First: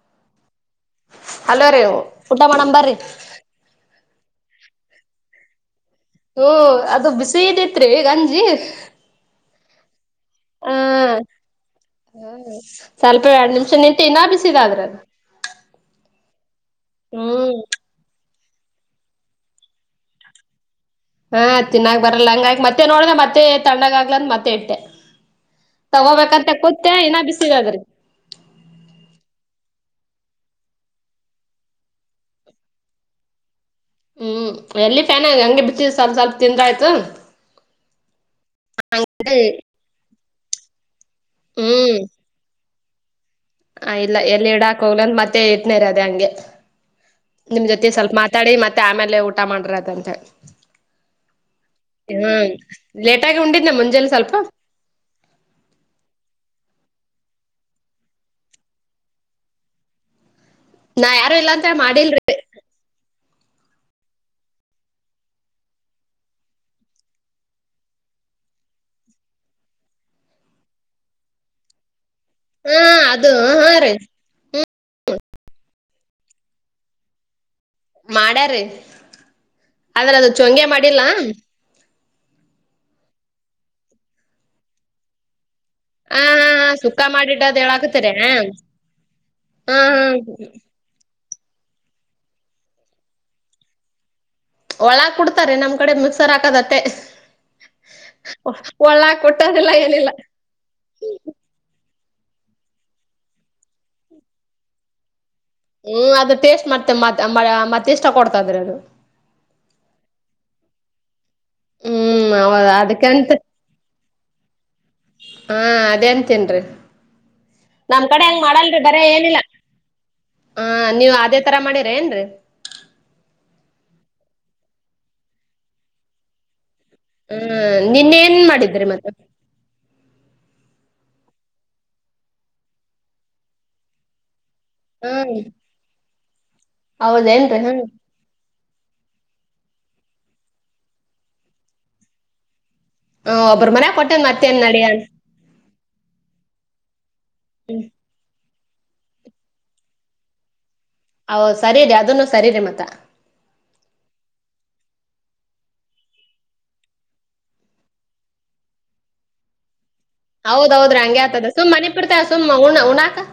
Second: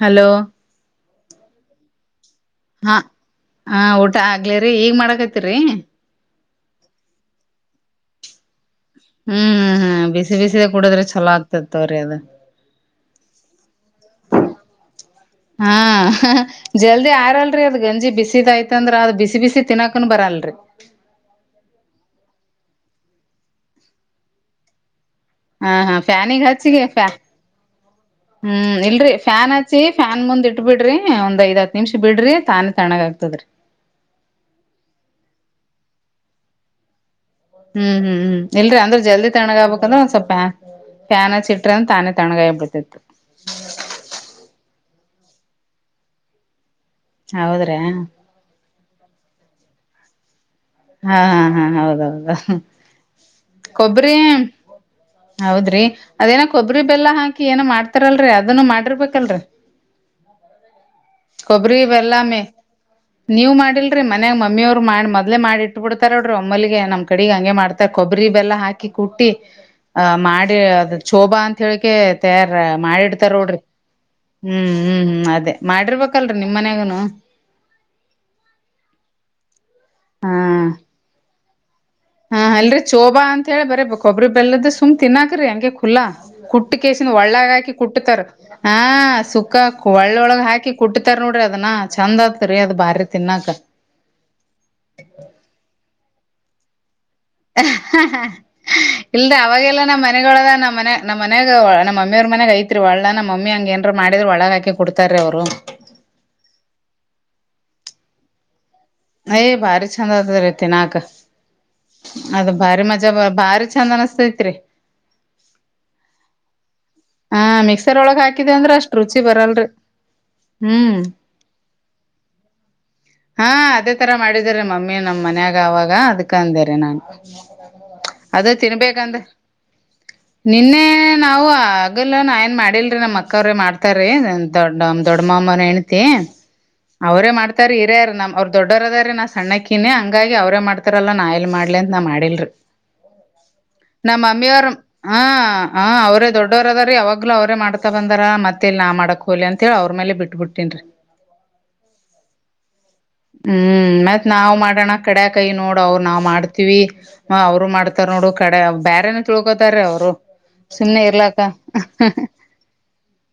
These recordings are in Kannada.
ಹಲೋ ಅಲೋ ರೀ ಊಟ ಮಾಡಬ ಬರ್ರಿ ಹಾ ಹಾ ಊಟ ಆಗ್ಲೇರಿ ಈಗ್ ಮಾಡಕೈತಿರಿ ಓ ಅದು ಬಿಸಿತ್ರಿ ಗಂಜಿ ಹ್ಮ್ ಹ್ಮ್ ಹ್ಮ್ ಹ್ಮ ಬಿಸಿ ಬಿಸಿದ ಹಾ ಕುಡಿದ್ರೆ ಚಲೋ ಆಗ್ತತ್ ತಗೋರಿ ಅದ ಸ್ವಲ್ಪ ಎರಡ್ ನಿಮಿಷ ನಿಂತು ಇನ್ನ ಬಿಸಿದಾದ್ರ ಅದು ಹಾ ಜಲ್ದಿ ಹ್ಮ್ ಆರಲ್ರಿ ಅದ್ ಗಂಜಿ ಬಿಸಿದಾಯ್ತ ಅಂದ್ರ ಅದ್ ಬಿಸಿ ಬಿಸಿ ತಿನ್ನಾಕನ್ ಬರಲ್ರರಿ ಹಾ ತಿನ್ನಾಕ್ ಬರಲ್ಲ ಹಂಗಾಗಿ ಮತ್ತೆ ನೋಡ್ರೆ ಮತ್ತೆ ತಣ್ಣಗ ಆಗ್ಲ ಅಂದ ಮತ್ತೆ ಇಟ್ಟೆ ಹಾ ಹಾ ಫ್ಯಾನಿಗೆ ತಗೋಬೇಕಂತ ಹಚ್ಚಿಗೆ ಕೂತ್ತೆ ಫ ಇನ್ನ ಬಿಸಿದದ್ರಿ ಹ್ಮ್ ಇಲ್ರಿ ಫ್ಯಾನ್ ಫ್ಯಾನ್ ಮುಂದ್ ಇಟ್ಟಟ್ ಬಿಡ್ರಿ ಒಂದ್ ಐದ್ತ್ ನಿಮಿಷ ಬಿಡ್ರಿ ತಾನೇ ತಣಗ ಆಗ್ತದ್ರಿ ಹ್ಮ್ ಎಲ್ಲಿ ಫ್ಯಾನ್ನ್ ಹಂಗೆ ಬಿಟ್ಟಿದ ಸ್ವಲ್ಪ ಸ್ವಲ್ಪ ತಿಂದ್ರ ಆಯ್ತು ಹ್ಮ್ ಹ್ಮ್ ಹ್ಮ್ ಇಲ್ರಿ ಅಂದ್ರ ಜಲ್ದಿ ಹಂಗೆ ತಣ್ಣಗ ಆಗ್ಬೇಕಂದ್ರೆ ಸ್ವಲ್ಪ ಫ್ಯಾನ್ ಹಿಟ್ರಂದ ತಾನೇ ತಣಗಾಯಬಿಡ್ತಿತ್ತು ಹ ಇಲ್ಲ ಎಲ್ಲಿ ಇಡಾಕ್ ಹೋಗ್ಲಂದ ಮತ್ತೆ ಇಟ್ನೇರ್ ಅದೇ ಹಂಗೆ ನಿಮ್ ಹೌದ್ರಾ ಜೊತೆ ಸ್ವಲ್ಪ ಮಾತಾಡಿ ಮತ್ತೆ ಆಮೇಲೆ ಊಟ ಮಾಡಿದ್ರಾಯ್ತು ಅಂತ ಹೇಳಿ ಹಾ ಹಾ ಹಾ ಹೌದೌದು ಹ್ಮ್ ಲೇಟಾಗಿ ಉಂಡಿದ್ನ ಮುಂಜೆಲಿ ಕೊಬರಿ ಸ್ವಲ್ಪ ಹೌದ್ರಿ ಅದೇನ ಕೊಬರಿ ಪ್ಪ ಎಲ್ಲಾ ಹಾಕಿ ಏನ ಮಾಡ್ತಾರಲ್ರರಿ ಅದನ್ನು ಮಾಡಿರ್ಬೇಕಲ್ರರಿ ನಾ ಯಾರು ಇಲ್ಲ ಅಂತೇಳಿ ಕೊಬ್ಬರಿ ಬೆಲ್ಲ ಮಾಡಿಲ್ರಿ ಮೆ ನೀವ್ ಮಾಡಿಲ್ರಿ ಮನ್ಯಾಗ ಮಮ್ಮಿಯ ಅವ್ರು ಮಾಡ ಮೊದ್ಲೆ ಮಾಡಿ ಇ ಬಿಟ್ಟಬ ಬಿಡ್ತಾರ ನೋಡ್ರಿ ಒಮ್ಮಲಿಗೆ ನಮ್ ಕಡೆಗ್ ಹಂಗೆ ಮಾಡ್ತಾರ ಕೊಬ್ಬರಿ ಬೆಲ್ಲ ಹಾಕಿ ಕುಟ್ಟಿ ಆಹ್ ಮಾಡಿ ಅ ಶೋಭಾ ಅಂತ ಹೇಳಿಕೆ ರ ಹಾ ಅದು ಮಾಡಿಡ್ತಾರ ನೋಡ್ರಿ ಹಾ ರೀ ಹ್ಮ್ ಹ್ಮ್ ಹ್ಮ್ ಅದೇ ಮಾಡಿರ್ಬೇಕ ಹಾಕಲ್ರರಿ ನಿಮ್ಮ್ ಮನ್ಯಾಗನು ಮಾಡ್ಯಾರಿೀ ಆದ್ರೆ ಅದು ಚೊಂಗ್ಯ ಹಾ ಮಾಡಿಲ್ಲಾ ಹಾ ಅಲ್ರರಿ ಚೋಬಾ ಅಂತ ಹೇಳಿ ಬರ ಕೊಬ್ಬರಿ ಬೆಲ್ಲದ ಸುಮ್ ತಿನ್ನಾಕ್ರಿ ಹಂಗಗೆ ಪೂಲ್ಲಾ ಹಾ ಹಾ ಕುಟ್ಟ ಸುಕ್ಕಾ ಕಸನ್ ಒಳ್ಳಗ ಮಾಡಿಡೋದ್ ಹಾಕಿ ಹೇಳಾಕತ್ತೀರಿ ಕುಟ್ಟತಾರ ಹಾ ಹ ಸುಕ್ಕ ಹಾ ಒಳ್ಳೊಳಗ ಹಾಕಿ ಕುಟ್ಟತಾರ ನೋಡ್ರಿ ಅದನ ಚಂದ್ ಆತ್ರಿ ಅದು ಬಾರಿ ತಿನ್ನಾಕ ಒಳಾಗ ಕುಡ್ತಾರೆ ನಮ್ ಕಡೆ ಮಿಕ್ಸರ್ ಹಾಕದತ್ತೆ ಇಲ್ದ ಕುಟ್ಟೋದಿಲ್ಲ ಅವಾಗೆಲ್ಲ ನಮ್ಮ್ ಏನಿಲ್ಲ ಮನೆಗ ಒಳದ ನಮ್ಮ್ ಮನೆ ನಮ್ಮ್ ಮನಾಗ ನಮ್ಮಮ್ಮಿ ಮಮ್ಮಿ ಅವ್ರ ಮನಾಗ ಐತ್ರಿ ಒಳ್ಳ ನಮ್ಮಿ ಏನರ ಮಾಡಿದರು ಒಳಗೆ ಕುಡ್ತಾರಾ ರೀ ಅವರು ಹ್ಮ್ ಅದ ಟೇಸ್ಟ್ ಮಾಡ್ತೇ ಮತ್ ಮತ್ತ ಇಷ್ಟ ಪಡುತ್ತಾರೆ ಅದು ಏ ಭಾರಿ ಚಂದ ಐತಿ ರಿ ತಿನ್ನಕ್ಕ ಹ್ಮ್ ಅದ ಹೌದ ಭಾರಿ ಮಜಾ ಅದಕ್ಕಂತ ಭಾರಿ ಚಂದ್ ಅನಸ್ತೈತ್ರಿ ಹಾ ಅದೇಂತನ್ರಿ ಹಾ ಮಿಕ್ಸರ್ ಒಳಗ್ ಹಾಕಿದೇ ಅಂದ್ರ ಅಷ್ಟ್ ರುಚಿ ಬರಲ್ರರಿ ಹ ನೀವ ಅದೇ ತರ ಮಾಡಿರ ಏನ್ರರಿ ಹಾ ಅದೇ ತರ ಮಾಡಿದ್ರ ಮಮ್ಮಿ ನಮ್ ಮನ್ಯಾಗ ಅವಾಗ ಅದ್ಕಂದೆ ನಾ ಹ್ಮ್ ನಿನ್ನೇನ್ ಅದು ಮಾಡಿದ್ರಿ ಮತ್ತ ತಿನ್ಬೇಕಂದೆ ನಿನ್ನೆ ನಾವವು ಆಗಲ್ಲ ನಾ ಏನ್ ಮಾಡಿಲ್ರಿ ನಮ್ಮ್ ಅಕ್ಕ ಅವ್ರೆ ಮಾಡ್ತಾರೆ ದೊಡ್ಡ ದೊಡ್ಡ ಹ್ಮ್ ಮಾಮ್ಮನ ಹೆಣತಿ ಅವ್ರೇ ಹೌದೇನ್ರಿ ಮಾಡ್ತಾರ ಹ್ಮ್ ಹಿರಿಯರು ನಮ ಅವ್ರ ದೊಡ್ಡೋರದ್ರ ನಾ ಸಣ್ಣಕ್ಕಿನಿ ಹಂಗಾಗಿ ಅವ್ರೇ ಮಾಡ್ತಾರಲ್ಲ ನಾ ಇಲ್ ಮಾಡ್ಲಿ ಅಂತ ನ ಮಾಡಿಲ್ರರಿ ಹ್ಮ್ ಒಬ್ರ ಮನ್ಯಾಗ ಕೊಟ್ಟೇನ್ ನಮ್ಮ ಮತ್ತೇನ್ ಅಮ್ಮಿಯಾರ ನಡಿ ಅನ್ ಹಾ ಹಾ ಅವರೇ ದೊಡ್ಡ ದ ಯಾವಾಗ್ಲೂ ಅವ್ರೇ ಮಾಡ್ತಾ ಬಂದಾರ ಮತ್ತೇಲ್ ನಾ ಮಾಡಕ್ ಹೋಲಿ ಅಂತ ಹೇಳಿ ಅವ್ರ ಮೇಲೆ ಬಿಟ್ಬ ಬಿಟ್ಟೇನ್ ರಿ ಹ ಸರಿರಿ ಅದನ್ನು ಸರಿರಿ ಮತ್ತ ಹ್ಮ್ ಮತ್ ನಾವ್ ಮಾಡೋಣ ಕಡ ಕೈ ನೋಡು ಅವ್ರು ನಾವ್ ಮಾಡ್ತೀವಿ ಅವ್ರು ಮಾಡ್ತಾರ ನೋಡು ಕಡೆ ಬೇರೆೇನ ತಿಳ್ಕೋತಾರೆ ಅವ್ರು ಹೌದೌದ್ರಿ ಸುಮ್ನೆ ಹಂಗೆ ಇರ್ಲಾಕ್ಕ ಆತದೆ ಸುಮ್ಮ್ನೆ ಬಿಡ್ತಯ ಸುಮ್ಮ್ ಹಣ ಉಣ್ಣಕ್ಕ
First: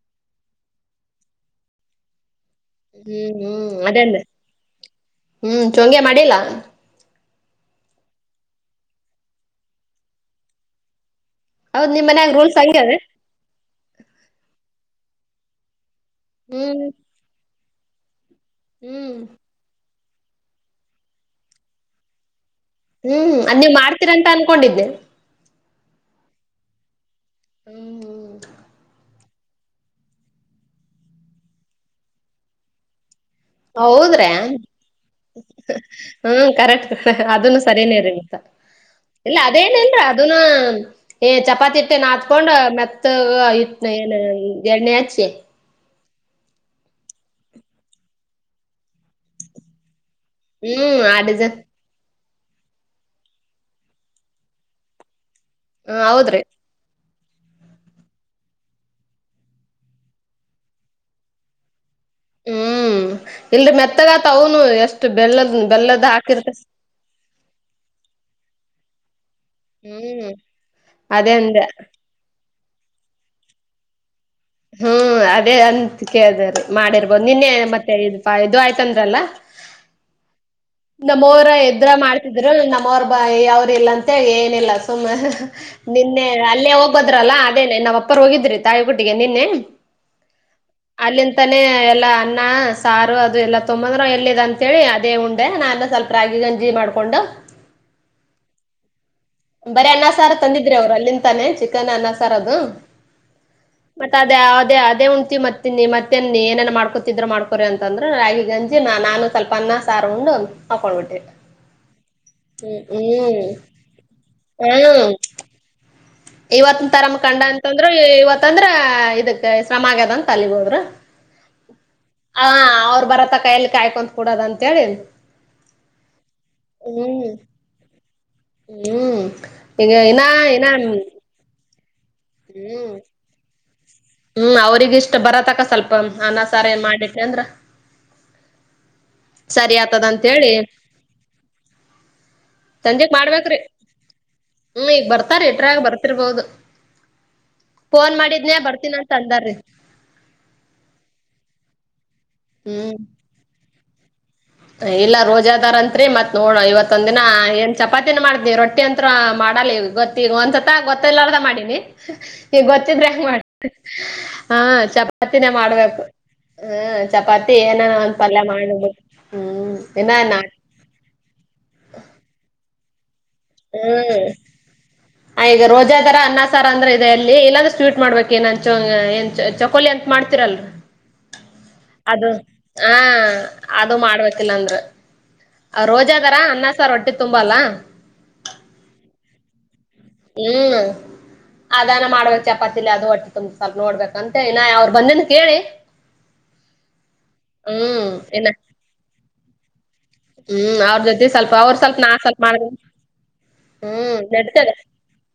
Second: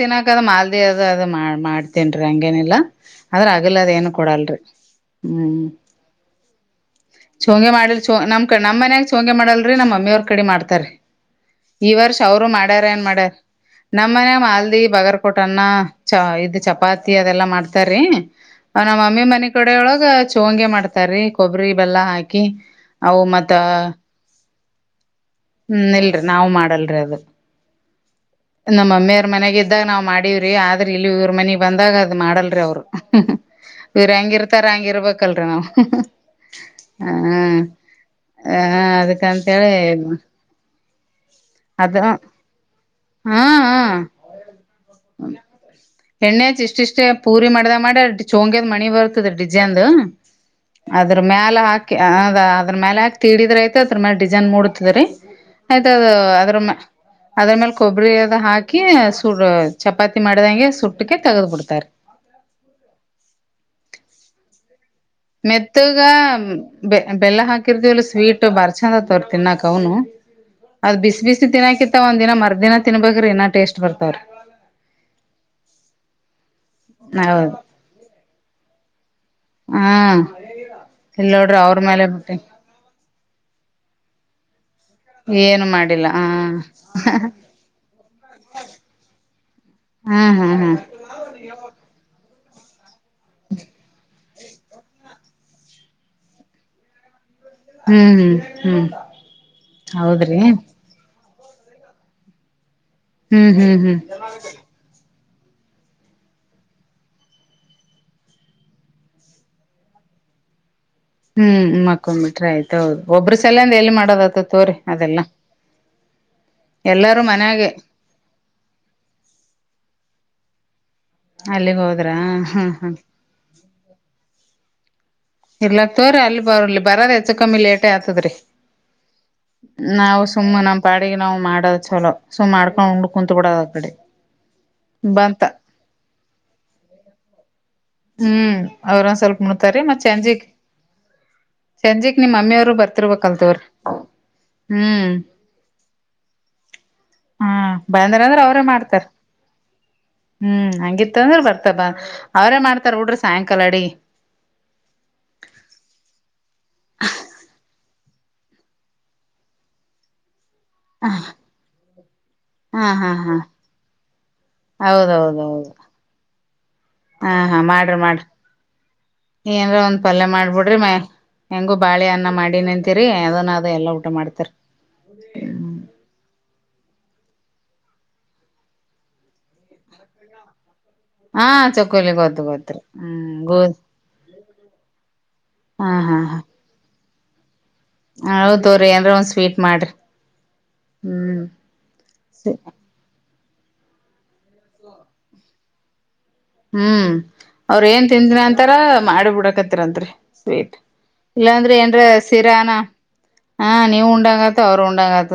ತಿನ್ನಕ್ ಅದು ಮಾಲ್ದಿ ಅದು ಅದು ಮಾಡ್ತೀನ್ ರಿ ಹಂಗೇನಿಲ್ಲಾ ಹ್ಮ್ ಆದ್ರ ಹ್ಮ್ ಆಗಲದ ಅದೇ ಏನು ಅಂದೆ ಕೊಡಲ್ರಿ ಹ್ಮ್ ಚೂಂಗ್ಯ ಮಾಡಿಲ್ಲಾ ಚೂಂಗ್ಯ ಮಾಡಿಲ್ ನಮ್ ಕ ನಮ್ಮ ನ್ಯಾಗ ಚೂಂಗ್ಯ ಮಾಡಲ್ರಿ ನಮ್ಮ್ ಅಮ್ಮಿಯವ್ರ ಕಡಿ ಮಾಡ್ತಾರ ಹೌದ್ ಈ ನಿಮ್ ವರ್ಷ ಮನ್ಯಾಗ ಅವರು ಹಂಗೆ ಮಾಡ್ಯಾರ ಅದ ಏನ್ ಮಾಡ್ಯಾರ ನಮ ಮನ ಮಾಲ್ದಿ ಬಗರ್ ಕೊಟನ್ನ ಚ ಇದು ಹ್ಮ್ ಚಪಾತಿ ಅದೆಲ್ಲಾ ಮಾಡ್ತಾರೀ ಅವ ನಮ್ಮ ಹ್ಮ್ ಮಮ್ಮಿ ಮನ ಕಡೆ ಒಳಗ್. ಈಗ ಚವಂಗೆ ಮಾಡ್ತಾರೀ ಕೊಬ್ಬರಿ ಬೆಲ್ಲ ಹಾಕಿ.. ಅವು ಹ್ಮ್ ಮತ್ತ ಅದ್ ನೀವ್ ಮಾಡ್ತೀರ ಅಂತ ಅನ್ಕೊಂಡಿದ್ದೆ. ಹ್ಮ್ ಇಲ್ರಿ ನಾ ಮಾಡಲ್ರಿ ಅದು. ಹ್ಮ್ ನಮ್ಮಮ್ಮೇ.. ್ರ ಮನೆಗೆ ಇದ್ದಾಗ ನಾವ್ ಮಾಡೀವ್ರಿ ಆದ್ರ ಇಲ್ ಇವ್ರ ಮನಗ್ ಬಂದಾಗ ಅದ್ ಮಾಡಲ್ರಿ ಅವ್ರು.. ಇವ್ರ ಹೌದ್ರೆ ಹೆಂಗಿರ್ತಾರ ಹಂಗಿರ್ಬೇಕಲ್ರಿ ನಾವು ಹ್ಮ ಕರೆಕ್ಟ್ ಹ ಅದನ್ನು ಸರಿನೇ ಇಂತ.. ಹ ಇಲ್ಲ ಅದಕ್ಕಂತೇಳಿ ಅದೇನ ಇಲ್ರ ಅದನ ಏ ಅದ ಚಪಾತಿಟ್ಟೆನ್ ಹಾತ್ಕೊಂಡ್ ಮತ್.. ಹಾ ಇ ಹಾ ಏನ ಎರನ ಹೆ. ಎಣ್ಣೆಚ್ಚ ಇಷ್ಟ ಇಷ್ಟ ಪೂರಿ ಮಾಡ್ದ ಮಾಡ ಚಂಗ್ಯದ್ ಮಣಿ ಬರ್ತದ ಡಿಜನ್ದು ಹ್ಮ್ ಆ ಅದ್ರ ಮ್ಯಾಲ ಹಾಕಿ ಅದ್ರ ಮೇಲೆ ಯಾಕ ತಿಡಿದ್ರ ಆಯತ ಅದ್ರ ಮೇಲೆ ಡಿಸೈನ್ ಮೂಡತಿದ್ರಿ ಆಯ್ತ ಹ್ಮ್ ಅದ ಹೌದ್ರಿ. ಅದ್ರ ಮ್ಯಾಲೆ ಅದ್ರ ಮೇಲ್ ಕೊಬ್ಬರಿ ಅದ ಹಾಕಿ ಸೂ ಚಪಾತಿ ಮಾಡ್ದಂಗೆ.. ಸಟ್ಟಕ ತೆಗೆದು ಕೊಡ್ತಾರೆ. ಹ್ಮ್ ಇಲ್ರಿ ಮೆತ್ತಗಾತ ಅವನು ಎಷ್ಟು. ಬೆಲ್ಲದ ಮೆತ್ತಗ ಬೆಲ್ಲದ ಹಾಕಿರ್ತ ಬೆ ಬೆಲ್ಲ ಹಾಕಿರ್ತಿಲ್ಲ ಸ್ವೀಟ್ ಬರ್ ಚಂದ ತೋರ್.. ತಿನ್ನಾಕ್ ಅವನು ಹ್ಮ್ ಅದ ಬಿಸಿ ಅದೇ ಬಿಸಿ ಅಂದೆ ತಿನ್ನಾಕಿತ್ತ ಒಂದ ದಿನ ಮರ್.. ಅದಿನ ತಿನ್ಬಬೇಕ್ರಏ ಟೇಸ್ಟ್ ಬರ್ತಾರರಿ.. ಹಾ. ಹ್ಮ ಅದೇ ಅಂತ ಕೇಳ್ದ ಮಾಡಿರ್ಬೋದು ನಿನ್ನೆ ಹೌದು ಮತ್ತೆ ಇ ಇದು ಆಯ್ತಂದ್ರಲ್ಲ.. ಹ್ಮ ನಮ್ಮವರ ಎದ್ರ ಬಿಟ್ಟಿ ಮಾಡ್ತಿದ್ರು ನಮ್ಮವ್ರ ಬ ಯಾವ್ರ ಇಲ್ಲಂತ ಏನಿಲ್ಲ.. ಹಮ್ಮ ಏನು ಮಾಡಿಲ್ಲ ನಿನ್ನೆ ಅಲ್ಲೇ ಹ ಹೋಗ್ದ್ರಲ್ಲ ಅದೇನೆ ನಾವ್ ಅಪ್ಪರ್ ಹೋಗಿದ್ರಿ ತಾಯಿಗುಟ್ಟಿಗೆ ನಿನ್ನೆ.. ಹಾ ಹಾ ಹಾ ಅಲ್ಲಿಂತಾನೇ ಎಲ್ಲ ಅನ್ನ.. ಸಾರು ಅದು ಎಲ್ಲಾ ತೊಂಬಂದ್ರ ಎಲ್ಲಿದೆ ಅಂತೇಳಿ ಅದೇ ಉಂಡೆ ನಾನ ಸ್ವಲ್ಪ ರಾಗಿ ಗಂಜಿ ಮಾಡ್ಕೊಂಡು.. ಹ್ಮ್ ಹ್ಮ್ ಹ್ಮ್.. ಬರೀ ಅ್ಣ ಸಾರ ಹೌದ್ರಿ ತಂದಿದ್ರಿ ಅವ್ರು ಅಲ್ಲಿಂತಾನೆ ಚಿಕನ್ ಅನ್ನ ಸಾರ್ ಅದು. ಹ್ಮ್ ಹ್ಮ್ ಹ್ಮ್ ಮತ್ತೆ ಅದೇ ಅದೇ ಅದೇ ಉಂಟ.. ಮತ್ತ ನೀ ಮತ್ತೇನ್ ನೀ ಏೇನ್ ಮಾಡ್ಕೊತಿದ್ರು ಮಾಡ್ಕೊರಿ ಅಂತ ಅಂದ್ರೆ ರಾಗಿ ಗಂಜಿ ನಾನು ಸ್ವಲ್ಪ ಅನ್ನ ಸಾರೊಂಡು. ಹ್ಮ್ ಮಕೊಂಡ್ ಬಿಟ್ರೆ ಆಯ್ತ ಹೌದು ಒಬ್ಬ್ರ ಹ್ಮ್ ಸಲ ಅಂದ ಎಲ್ಲಿ ಮಾಡ. ಡದ ತುತ್ತೂರಿ ಅದೆಲ್ಲ.. ಇವತ್ ತರಮ ಕಂಡ ಅಂತಂದ್ರೂ ಇವತ್ತಂದ್ರ ಇದಕ್ ಶ್ರಮ ಆಗ್ಯದಂತ ಅಲಿಬೋದ್ರ.. ಅಲ್ಲಿಗ್ ಹೋದ್ರ ಹ ಹಾ ಹಾ ಅವ್ರ ಬರತ್ತ ಕೈಯಲ್ಲಿ ಕಾಯ್ಕೊಂತ ಕುೂಡದ ಅಂತ ಹೇಳಿ.. ಇಲ್ಲಕ್ ತೋರ ಅಲ್ಲಿ ಬರ್ಲಿ ಬರ ಹೆಚ್ಚು ಕಮ್ಮಿ ಲೇಟೇ ಆತದ್ರೀ.. ಹ್ಮ್ ಈಗ ನಾವು ಇನ್ನ ಸುಮ್ಮ ಇನ್ನ ನಮ್ಮ ಪಾಡಿಗೆ ನಾವು ಮಾಡ.. ಮಾಡ್ ಚಲೋ ಸೊ ಮಾಡ್ಕೊಂಡ ಹ್ಮ್ ಉು ಕುತ್ ಬಿಡದ.. ಹ್ಮ್ ಅವ್ರಗ ಇಷ್ಟ ಬರತ್ತಕ್ಕ ಸ್ವಲ್ಪ ಅನ್ನ ಸಾರ ಏನ್ ಮಾಡಿಟ್ಟ ಅಂದ್ರ.. ಅವ್ರ್ ಸ್ವಲ್ಪ ಮುಡ್ತಾರೆ ಮತ್ತೆ. ಹೇಳಿ ಸಂಜಿಕ್ ನಿಮ್ ಮಮ್ಮಿಯವರು ಬರ್ತಿರ್ಬೇಕಕ್ಲ್ತವ್ರ.. ಮಾಡ್ಬೇಕ್ರಿ ಹ್ಮ್ ಈಗ ಬರ್ತಾರ ಎಟ್ರಾಗ ಬರ್ತಿರ್ಬೋದು.. ಹ್ಮ ಬಯಂದ್ರ ಅಂದ್ರೆ ಅವ್ರೇ ಮಾಡ್ತ.. ಅಂದಾರ್ರಿ ಹ್ಮ್ ಹಂಗಿತ್ತ ಅಂದ್ರೆ ಬರ್ತ ಬ ಅವ್ರೇ ಹ್ಮ್ ಮಾಡ್ತಾರ ಡ್ರಿ ಸಾಯಂಕಾಲ ಅಡಿಗೆ.. ಇಲ್ಲ ರೋಜಾದಾರಂತ್ರಿ ಮತ್ ನೋಡ ಇವತ್ದ ದಿನ ಏನ್ ಚಪಾತಿನ ಮಾಡ್ದನ ರೊಟ್ಟಿ ಅಂತ್ರ ಮಾಡ ಮಾಡಲ್ಲೇ ಗತ್ತಿಂತ. ಗೊತ್ತಲ್ಲಾರದ ಮಾಡಿನಿ ಈ ಹಾ ಗೊತ್ತಿದ್ರೆ ಹಾ ಹೆಂಗ ಹಾ ಮಾಡ ಹ ಹೌದೌದೌದು ಚಪಾತಿನೇ ಮಾಡ.. ಮಾಡ್ಬೇಕು ಹ್ಮ ಹಾ ಚಪಾತಿ ಹಾ ಏನ ಮಾಡ್ರಿ ಅಂದ ಮಾಡ್ರಿ ಪಲ್ಯ ಮಾಡ.. ಏನ್ರ ಒಂದ್ ಪಲ್ಯ ಮಾಡ್ಬಿಡ್ರಿ ಮ ಹೆಂಗು ಬಾಳೆ ಅನ್ನ ಮಾಡಿ ನಿಂತಿರಿ ಅ.. ಎಲ್ಲಾ ಊಟ ಮಾಡ್ತಾರೆ.. ಆಗ ರೋಜಾ ತರ ಅನ್ನ ಸರ ಅಂದ್ರೆ.. ಅಲ್ಲಿ ಎಲ್ಲಾಂದ್ರೂ ಸ್ವೀಟ್ ಮಾಡ್ಬೇಕ ನನ್ ಚ ಏ ಚಕೋಲಿ ಅಂತ ಮಾಡ್ತಿೀರಲ್.. ಹಾ ಚಕೋಲಿ ಅದು ಗೊತ್ತು ಗೊತ್ರಿ ಹಾ ಹ್ಮ್ ಗೋಧ್ ಅದು ಮಾಡ್ಬೇಕಿಲ್ಲ ಅಂದ್ರ ಹಾ ರೋಜದಾರ ಅನ್ನಸಾರ್ ಹೊಟ್ಟಿ ತುಂಬ ಅಲ್ಲ ಹೌದತೂರೀ ಏನ್ ಅರ ಒಂದ್ ಸ್ವೀಟ್ ಮಾಡ್ರಿ ಹ್ಮ್ ಹ್ಮ್ ಅದಾನ ಮಾಡ್ಬೇಕ್ ಚಪಾತಿಲಿ ಅದು ಹೊಟ್ಟಿ ಸ್ವಲ್ಪ ನೋಡ್ಬೇಕಂತ ಇನ ಅವ್ರು ಬಂದಿದ ಕೇಳಿ ಹ್ಮ್ ಅವ್ರ ಏನ್ ಹ್ಮ್ ತಿಂದನಿ ಇನ್ನ ಅಂತಾರ ಮಾಡಿ ಬಿಡಕತ್ತರತ್ರಿಂತ ರೀ ಸ್ವೀಟ್ ಹ್ಮ್ ಅವ್ರ ಜೊತೆ ಸ್ವಲ್ಪ ಅವ್ರ ಇಲ್ಲಾಂದ್ರೆ ಸ್ವಲ್ಪ ಏನ್ರ ನಾ ಸ್ವಲ್ಪ ಮಾಡ್ದ ಸಿರಾನ ಹಾ ನೀವು ಹ್ಮ್ ಉಂಡಂಗಾತ ನಡ್ತದ ಅವ್ರು ಉಂಡಂಗತ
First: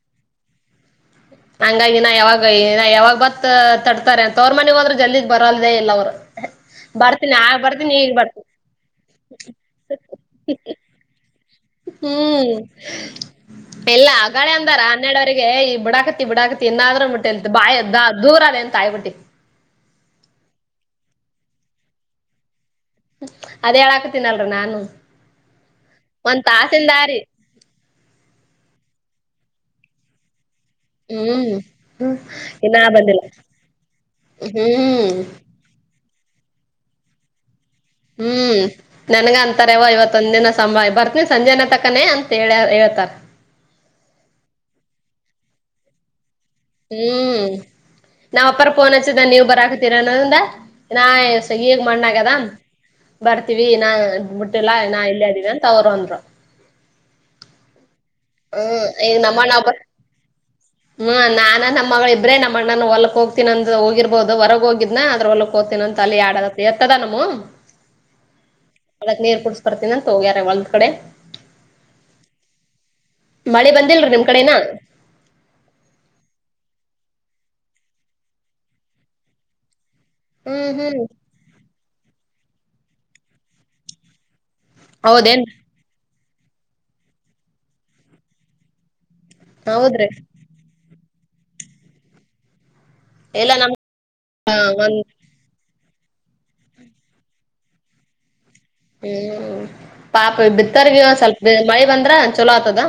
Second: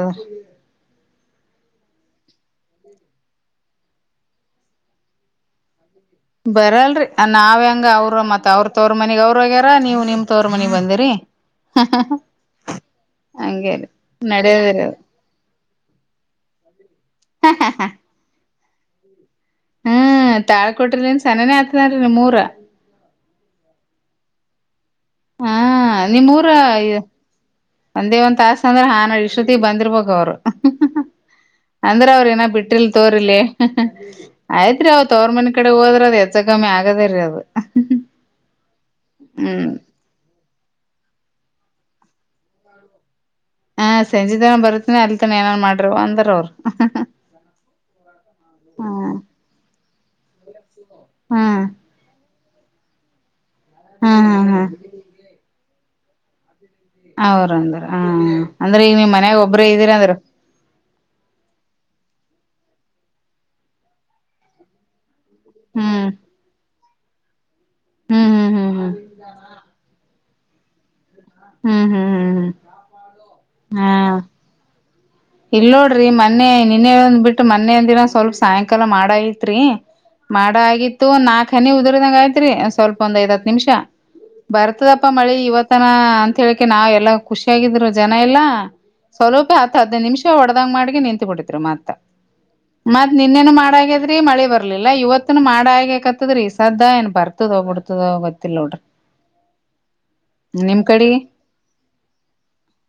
ಹಂಗಾಗಿ ನಾ ಯಾವಾಗ ಯಾವಾಗ್ ಬತ್ ತಡ್ತಾರೆ ಅಂತ ಅವ್ರ ಮನೆ ಹೋದರು ಜಲ್ದಿ ಬರಲ್ಲದೇ ಇಲ್ಲ ಅವ್ರು.. ಬರಲ್ರಿ ಬರ್ತೀನಿ ನಾವ ಆಗ್ ಹೆಂಗ ಬರ್ತೀನಿ ಈಗ ಅವ್ರ ಬರ್ತೀನಿ ಮತ್ ಅವ್ರ ತವರಮನಿಗ ಅವ್ರೋಗ್ಯಾರ ನೀವು ನಿಮ್ ತವರ ಮನಿಗ್ ಬಂದಿರಿ ಹ್ಮ್ ಹಂಗೇರಿ ಎಲ್ಲ ಅಗಳೆ ಅಂದಾರ ನಡೆಯದ್ರಿ ಹನ್ನೆರಡವರೆಗೆ ಈ ಬಿಡಾಕತಿ ಬಿಡಕತಿ ಇನ್ನಾದರೊ ಬೀಟ್ಟಿಲ ಬಾಯ್ದ ದೂರ ಅದ ಎ ಕಾಯವಟ್ಟಿ ಹ್ಮ್ ತಾಳಿಕೊಟಿಲಿಂದ ಸನನೇ ಹಾತದೆನಾರಿ ನಿಮೂರ ಅದೇ ಹೇಳಾಕತೀನಲ್ರ ನಾನು ಹಾ ನಿಮ್ಮ್ ಒಂದ್ ಊರ ತಾಸಿಂದ ರೀ ಒಂದೇ ಒಂದ್ ತಾಸ್ ಅಂದ್ರಾ ನ ಇಷ್ಟೊತ್ತಿಗೆ ಬಂದಿರ್ಬೇಕು ಅವ್ರು [inaudible] ಅಂದ್ರ ಹ್ಮ್ ಅವ್ರ ಇನ ಇನ್ನ ಬಿಟ್ಟ್ರಿಲ್ ಬಂದಿಲ್ಲ ತೋರಿಲಿ ಆಯ್ತ್ರಿ ಅವರ ಹ್ಮ್ ತವರ್ ಮನಿ ಕಡೆ ಹೋದ್ರದ ಹೆಚ್ಚ ಕಮ್ಮಿ ಆಗದರಿ ಅದು ಹ್ಮ್ ನನ್ಗ ಹ್ಮ್ ಅಂತಾರೆವ ಇವತ್ತೊಂದ್ ದಿನ ಸಂ ಬರ್ತನಿ ಸಂಜೆನ ತಕ್ಕನೇ ಅಂತ ಹೇಳ ಹೇಳ್ತಾರ ಹಾ ಸಂಜೆ ತನ ಬರುತ್ತಿನಿ ಅಲ್ತನ ಏನಾರನ್ ಮಾಡ್ರವ ಅಂದಾರ ಅವರು ಹ್ಮ್ ನಾವ್ ಅಪ್ಪರ್ ಪೋನ್ ಹ್ಮ ಹಚ್ಚಿದ ನೀವು ಬರ ಹಾಕತೀರನ್ನಂದ ನಾ ಹಾ ಈಗ ಮಣ್ಣಗ್ಯದ ಬರ್ತೀವಿ ನಾ ಹಾ ಹಾ ಹಾ ಮುಟ್ಟಿಲ್ಲ ನಾ ಇಲ್ಲಯ ಆದಿವ ತವ್ರಂದರು ಹೌರಂದರ ಹ್ಮ್ ಈಗ ನಮ್ಮಣ್ಣ ಒಬ್ಬ ಅಂದ್ರ ಹ್ಮ ನಾನ ನಮ್ಮಗಳು ಇಬ್ರೇ ನಮ್ಮ ಣ್ಣು ಒ ಹೊಲ್ಕ್ ಹೋಗ್ತನ ಅ ಹೋಗಿರ್ಬಹ ಹೊರಗ ಹೋಗಿದನ ಅದ್ರ ಒ ಹೊಲ್ ಹ್ತೀನ ಹ್ಮ್ ಅಲ್ಲಿ ಆಡ ಹತದ ನಮ್ಮವು ಹ್ಮ್ ಹ್ಮ್ ಹ್ಮ್ ಅದಕ ನೀರ್ ಕುಡ್ಸ ಬರ್ತನಂತ ಹೋಗ್ಯಾರ ಹೂಲದ್ ಕಡೆ ಹ್ಮ್ ಹ್ಮ್ ಹ್ಮ್ ಮಳಿ ಹ್ಮ್ ಹಾ ಬಂದಿಲ್ರಿ ನಿಮ್ ಕಡೆನ ಇಲ್ಲ ನೋಡ್ರಿ ಮೊನ್ನೆ ನಿನ್ನೇ ಒಂದ್ ಬಿಟ್ಟು ಮನೆಯ ಅಂದಿನ ಸ್ವಲ್ಪ ಸಾಯಂಕಾಲ ಮಾಡೈತ್ರಿ ಮಾಡ ಹ್ಮ್ ಹ್ಮ್ ಆಗಿತ್ತು ನಾಲ್ಕ ಹನಿ ಉದ್ರದಂಗ ಆಯ್ತ್ರಿ ಸ್ವಲ್ಪ ಒಂದ್ ಐದ ಹತ್ತು ನಿಮಿಷ ಬರ್ತದಪ್ಪ ಮಳಿ ಹೌದೇನ್ ಇವತ್ತನ ಅಂತ ಹೇಳಕ್ಕೆ ನಾವ್ ಎಲ್ಲ ಖುಷಿಯಾಗಿದ್ರು ಜನ ಎಲ್ಲಾ ಸ್ವಲ್ಪ ಹತ್ತ ಹದಿನೈದು ಹೌದ್ರಿ ನಿಮಿಷ ಹೊಡೆದಂಗ್ ಮಾಡ್ಗೆ ನಿಂತು ಬಿಟ್ಟಿದ್ರು ಮತ್ತ ಮತ್ತ್ ಇಲ್ಲ ನಿನ್ನೇನು ನಮ್ ಮಾಡಗ್ಯದ್ರಿ ಮಳಿ ಬರ್ಲಿಲ್ಲ ಒಂದ್ ಇವತ್ನು ಮಾಡಗ್ಯ ಕತ್ತದ್ರೀ ಸದಾ ಏನ್ ಬರ್ತದ ಬಿಡ್ತದತ್ತ ಹ್ಮ್ ಪಾಪ ನಿಮ್ ಬಿತ್ತರ್ಗಿ ಕಡಿ ಒಂದ ಸ್ವಲ್ಪ ಮಳಿ ಬಂದ್ರ ಚಲೋ ಆತದ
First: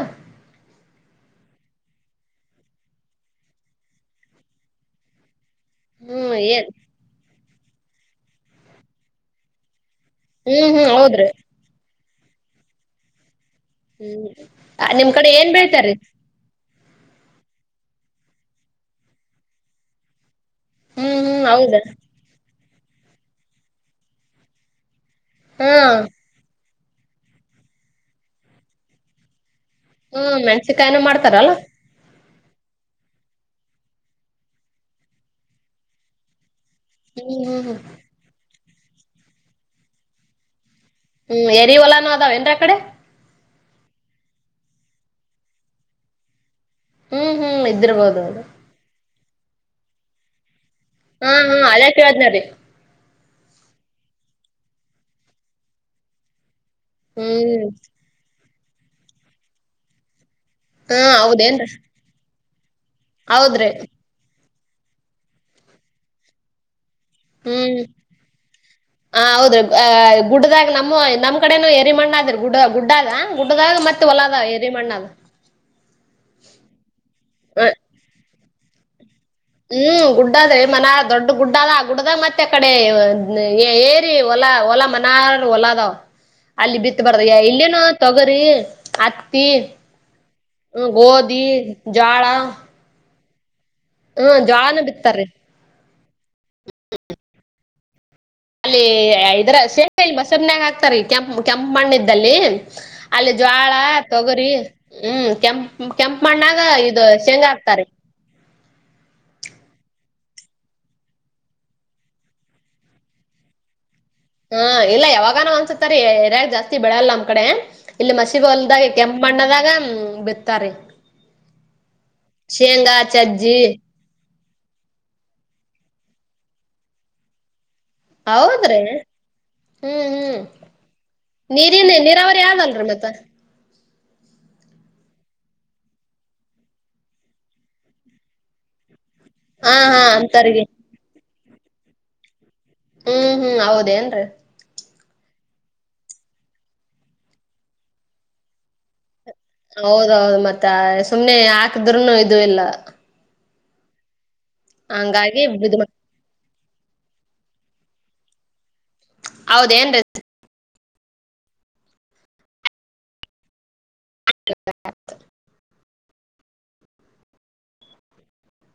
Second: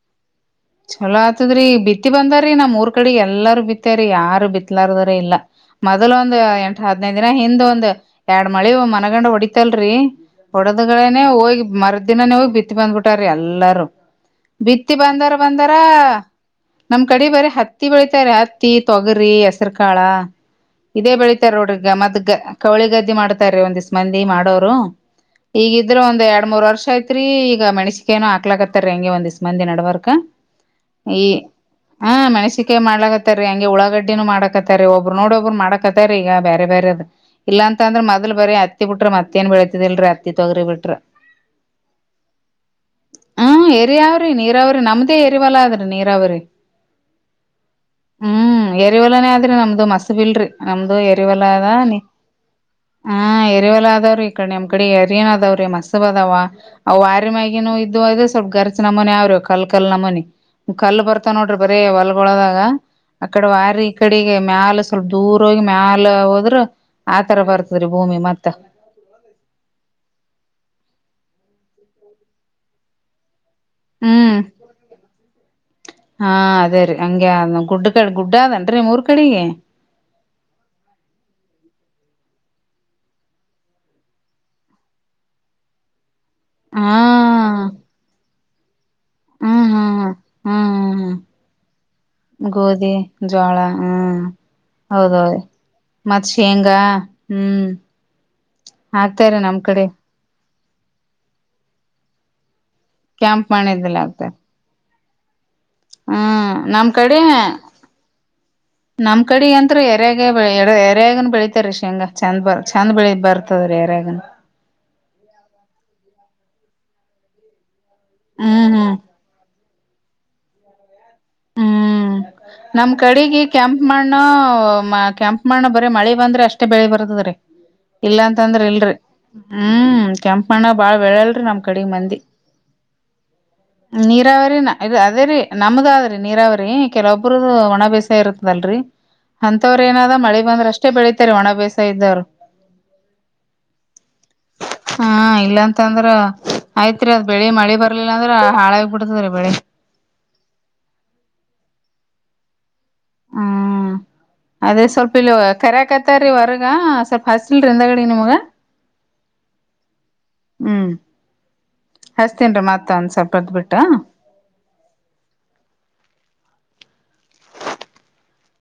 ಚಲೋ ಆತದ್ರೀ ಬಿತ್ತಿ ಬಂದ್ರೀ ನಮೂರ್ ಕಡೆ ಎಲ್ಲಾರೂ ಬಿತ್ತೇರಿ ಯಾರು ಬಿತ್ಲಾರ್ದ್ರ ಇಲ್ಲ ಮೊದ್ಲ ಒಂದ್ ಹ್ಮ್ ಏನ್ ಎಂಟ್ ಹದ್ನೈದ್ ದಿನ ಹಿಂದ್ ಒಂದ್ ಎರಡ್ ಮಳಿ ಮನಗಂಡ ಹೊಡಿತಲ್ರರಿ ಹ್ಮ್ ಹ್ಮ್ ಹೊಡದ್ಗಳನೆ ಹೌದ್ರಿ ಹೋಗಿ ಮರದ್ದಿನನೇ ಹೋಗಿ ಬಿತ್ತ ಬಂದ್ಬಿಟಾರ್ರರಿ ಎಲ್ಲ ಎಲ್ಲಾರು ಹ್ಮ್ ಬಿತ್ತಿ ನಿಮ್ ಕಡೆ ಬಂದಾರ ಏನ್ ಬಂದಾರ ಬೆಳಿತಾರೀ ನಮ್ ಕಡೆ ಬರ ಹತ್ತಿ ಬೆಳಿತಾರೆ ಹತ್ತಿ ತೊಗರಿ ಹೆಸರುಕಾಳ ಇದೇ ಹ್ಮ್ ಹ್ಮ್ ಬೆಳಿತಾರ ನೋಡ್ರಿ ಹೌದ ಗ ಮದಗ ಕೌಳಿ ಗದ್ದೆ ಮಾಡ್ತಾರೀ ಒಂದಿಸ ಮಂದಿ ಮಾಡೋರು ಹಾ ಈಗಿದ್ರೆ ಒಂದ ಎರಡ್ ಮೂರ್ ವರ್ಷ ಆಯತ್ರಿ ಈಗ ಮಣ್ಸಿಕ ಏನು ಹಾಕ್ಲಾಕತ್ತಾರ ಹೆಂಗೆ ಒಂದ್ ಮಂದಿ ನಡಬರ್ಕ ಹ್ಮ್ ಮೆಣ್ಸಿಕಾಯನ ಈ ಮಾಡ್ತಾರಲ್ಲ ಹ ಮ ಣಸಿಕೆ ಮಾಡಲಕತ್ತಾರಿ ಹಂಗೆ ಉಳಾಗಡ್ಡಿನು ಮಾಡಕತ್ತಾರಿ ಒಬ್ಬರು ನೋಡ್ ಒಬ್ಬರು ಮಾಡಕತ್ತ ರೀ ಈಗ ಬೇ ಬೇರ ಬೇರ ಅದು ಹ್ಮ್ ಹ್ಮ್ ಇಲ್ಲ ಹ್ಮ್ ಅಂದ್ರ ಮೊದಲ್ ಬರೆ ಅತ್ತಿ ಬಿಟ್ಟ್ರ ಮತ್ತೇಏನ್ ಬೆಳಳ್ತಿದಿಲ್ರರಿ ಅತ್ತಿ ತೊಗ್ರಿ ಬಿಟ್ಟರ ಹ್ಮ್ ಎರಿ ಒಲಾನೂ ಅದಾವ ಎನ್ರ ಕಡೆ ಹ್ಮ್ ಎರಿಯಾವ್ರಿ ನೀರಾವ್ರಿ ನಮ್ದೇ ಎರಿವಲ್ಲ ಅದ್ರಿ ನೀರಾವ್ರಿ ಹ್ಮ್ ಹ್ಮ್ ಇದಿರ್ಬೋದು ಅದು ಅ್ರ ನಮ್ದು ಮಸ್ ಬಿಲ್ರಿ ನಮ್ದು ಹಾ ಎರಿವಲ್ಲ ಹಾ ಅದ ಅದೇ ನೀ ಕೇಳ್ದ್ನರಿ ಹ ಎರಿವೆಲ್ಲ ಅದಾವ್ರೀ ಈ ಕಡೆ ನಿಮ್ ಕಡೆ ಎರಿನ್ ಅದಾವ್ರೀ ಮಸ್ಸ ಅದಾವ ಅವ್ ವಾರ ಹ್ಮ್ ಮಗನ ಇ ಸ್ವಲ್ಪ ಗರ್ ನಮ್ಮನಿ ಅವ್ರಿ ಕಲ್ ಕಲ್ಲ ನಮ್ಮನಿ ಹಾ ಕಲ್ಲು ಬರ್ತಾ ನೋಡ್ರಿ ಹೌದೇನ್ರಿ ಬರೀ ಹೊಲ್ಗೊದ ಅಕಡೆ ಹೌದ್ರಿ ವಾರಿ ಈ ಕಡೆಗೆ ಮ್ಯಾಲ ಸ್ವಲ್ಪ ದೂರ ಹೋಗಿ ಮ್ಯಾಲ ಹೋದ್ರ ಆತರ ಹ್ಮ್ ಬರ್ತದ್ರಿ ಭೂಮಿ ಮತ್ತ ಹ ಹೌದ್ರ ಆ ಗುಡದಾಗ ನಮ್ಮ ನಮ ಕಡೆ ಎರಿ ಮಣ್ಣ ಅ ಗುಡ್ಡ ಗುಡ್ಡದ ಗುಡ್ಡದಾಗ ಮತ್ತೆ ಹ್ಮ್ ಹೊಲದ ಎರಿ ಮಣ್ಣದ ಹಾ ಅದೇ ರೀ ಹಂಗೆ ಗುಡ್ ಕ ಗುಡ್ಡ ಅದೇನ್ರಿ ಮೂರ್ ಕಡೆಗೆ ಹ್ಮ್ ಗುಡ್ಡ ಅದೇ ಮನ ದೊಡ್ಡ ಗುಡ್ಡ ಅ ಆ ಹಡದ ಮತ್ತೆ ಅ ಕಡೆ ಏರಿ ಹೊಲ ಹೊಲ ಮನಾರ ಹೊಲದಾವ್ ಅಲ್ಲಿ ಹಾ ಬಿತ್ತಬಾರ್ದ ಇಲ್ಲೇನು ತೊಗೋರಿ ಹತ್ತಿ ಹ್ಮ್ ಹ್ಮ್ ಹ್ಮ್ ಹ್ಮ ಹ್ಮ್ ಹ್ಮ್ ಗೋಧಿ ಜ್ವಾಳ ಗೋಧಿ ಜೋಳ ಹ್ಮ್ ಹ್ಮ ಜ್ವಾನ ಬಿತ್ತಾರೀ ಹೌದೌದು ಮತ್ ಶೇಂಗಾ ಹ್ಮ್ ಅಲ್ಲಿ ಹಾಕ್ತಾರೆ ಇದರ ನಮ್ ಕಡೆ ಸೇಮ ಇಲ್ವಾ ಸೆಮನ್ಯಾಗ ಹಾಕ್ತಾರಿ ಕೆಂಪ್ ಕೆಂಪ ಮಣ್ಣ್ದಲ್ಲಿ ಅಲ್ಲಿ ಕ್ಯಾಂಪ್ ಜ್ವಾಳ ಮಾಡಿದ್ಮೇಲೆ ಹಾಕ್ತಾರೆ ತೊಗರಿ ಹ್ಮ್ ಕೆಂಪ್ ಕೆಂಪ ಹ್ಮ್ ಮಣ್ಣಾಗ ನಮ್ ಇದು ಕಡೆ ಶೇಂಗ ಹಾಕ್ತಾರೆ ನಮ್ ಕಡೆ ಅಂತ್ರ ಎರ್ಯಾಗ ಎ ಎರ್ಯಾಗ ಬೆಳಿತಾರ ರರಿಷಿ ಹಂಗ ಚಂದ ಬ ಚಂದ ಬೆಳ ಬರ್ತಾರೆ ಸೌರ ರಗ ಹಾ ಇಲ್ಲ ಯಾವಾಗನ ಒನ್ಸತ್ತರಿ ಯರ್ಯಾಗ ಜಾಸ್ತಿ ಬೆಳಲ್ಲ ನಮ್ ಕಡೆ ಇಲ್ಲಿ ಮಸಿ ಹ್ಮ್ ಬಲ್ದಾಗ ಹ್ಮ್ ಕೆಂಪ ಅಣ್ಣದಾಗ ಬಿತ್ತಾರಿ ಹ್ಮ್ ನಮ್ ಶೇಂಗಾ ಕಡೆಗೆ ಚಜ್ಜಿ ಕ್ಯಾಂಪ್ ಮಾಡನ ಕೆಯಾಂಪ ಮಾಡ ಬರ ಮಳೆ ಬಂದ್ರೆ ಅಷ್ಟೇ ಬೆಳಿ ಬರ್ತದ್ರೀ ಇಲ್ಲಾಂತಂದ್ರ ಹೌದ್ರಿ ಇಲ್ರಿ ಹ್ಮ್ ಕೆಂಪ ಮಣ್ಣ ಬಾಳ್ ಬೆಳಲ್ರಿ ನಮ್ ಕಡೆಗ್ ಮಂದಿ ಅತ್ತ ನೀರಾವರಿ ಇ ಅದೇ ರೀ ನಮಗ ಆದ ನೀರಾವ್ರಿ ಕೆಲವೊಬ್ರದು ಒಣ ಬೇಸ ಇರುತದಲ್ರರಿ ಹಾ ಅಂತವ್ರ ಹಾ ಏನಾದ ಮಳೆ ಅಂತರ್ಗಿ ಬಂದ್ರೆ ಅಷ್ಟೇ ಬೆಳೀಿತಾರೆ ಒಣ ಬೇಸ ಇದ್ದವ್ರು ಹ್ಮ್ ಹ್ಮ್ ಹೌದೇನ್ರಿ ಹಾ ಇಲ್ಲಾಂತ ಅಂದ್ರ ಆಯ್ತ್ರಿ ಅದ್ ಬೆಳಿ ಮಳಿ ಬರ್ಲಿಲ್ಲ ಅಂದ್ರ ಹಾಾಗಬ ಹೌದೌದು ಮತ್ತೆ ಸುಮ್ನೆ ಹಾಕದ್ರೂನ ಹ್ಮ್ ಅದೇ ಸ್ವಲ್ಪ ಇಲ್ ಹಂಗಾಗಿ ಬಿಡ್ ಕರಕತ್ತಾರೀ ಹೊರ್ಗ ಸ ಹೌದೇಏನ್ರೀ ಹ್ಮ್ ಹಸ್ತೇನ್ರಿ ಮತ್ತ ಒಂದ ಸ್ವಲ್ಪ ಬರ್ದ್ ಬಿಟ್ಟ ಹ [inaudible]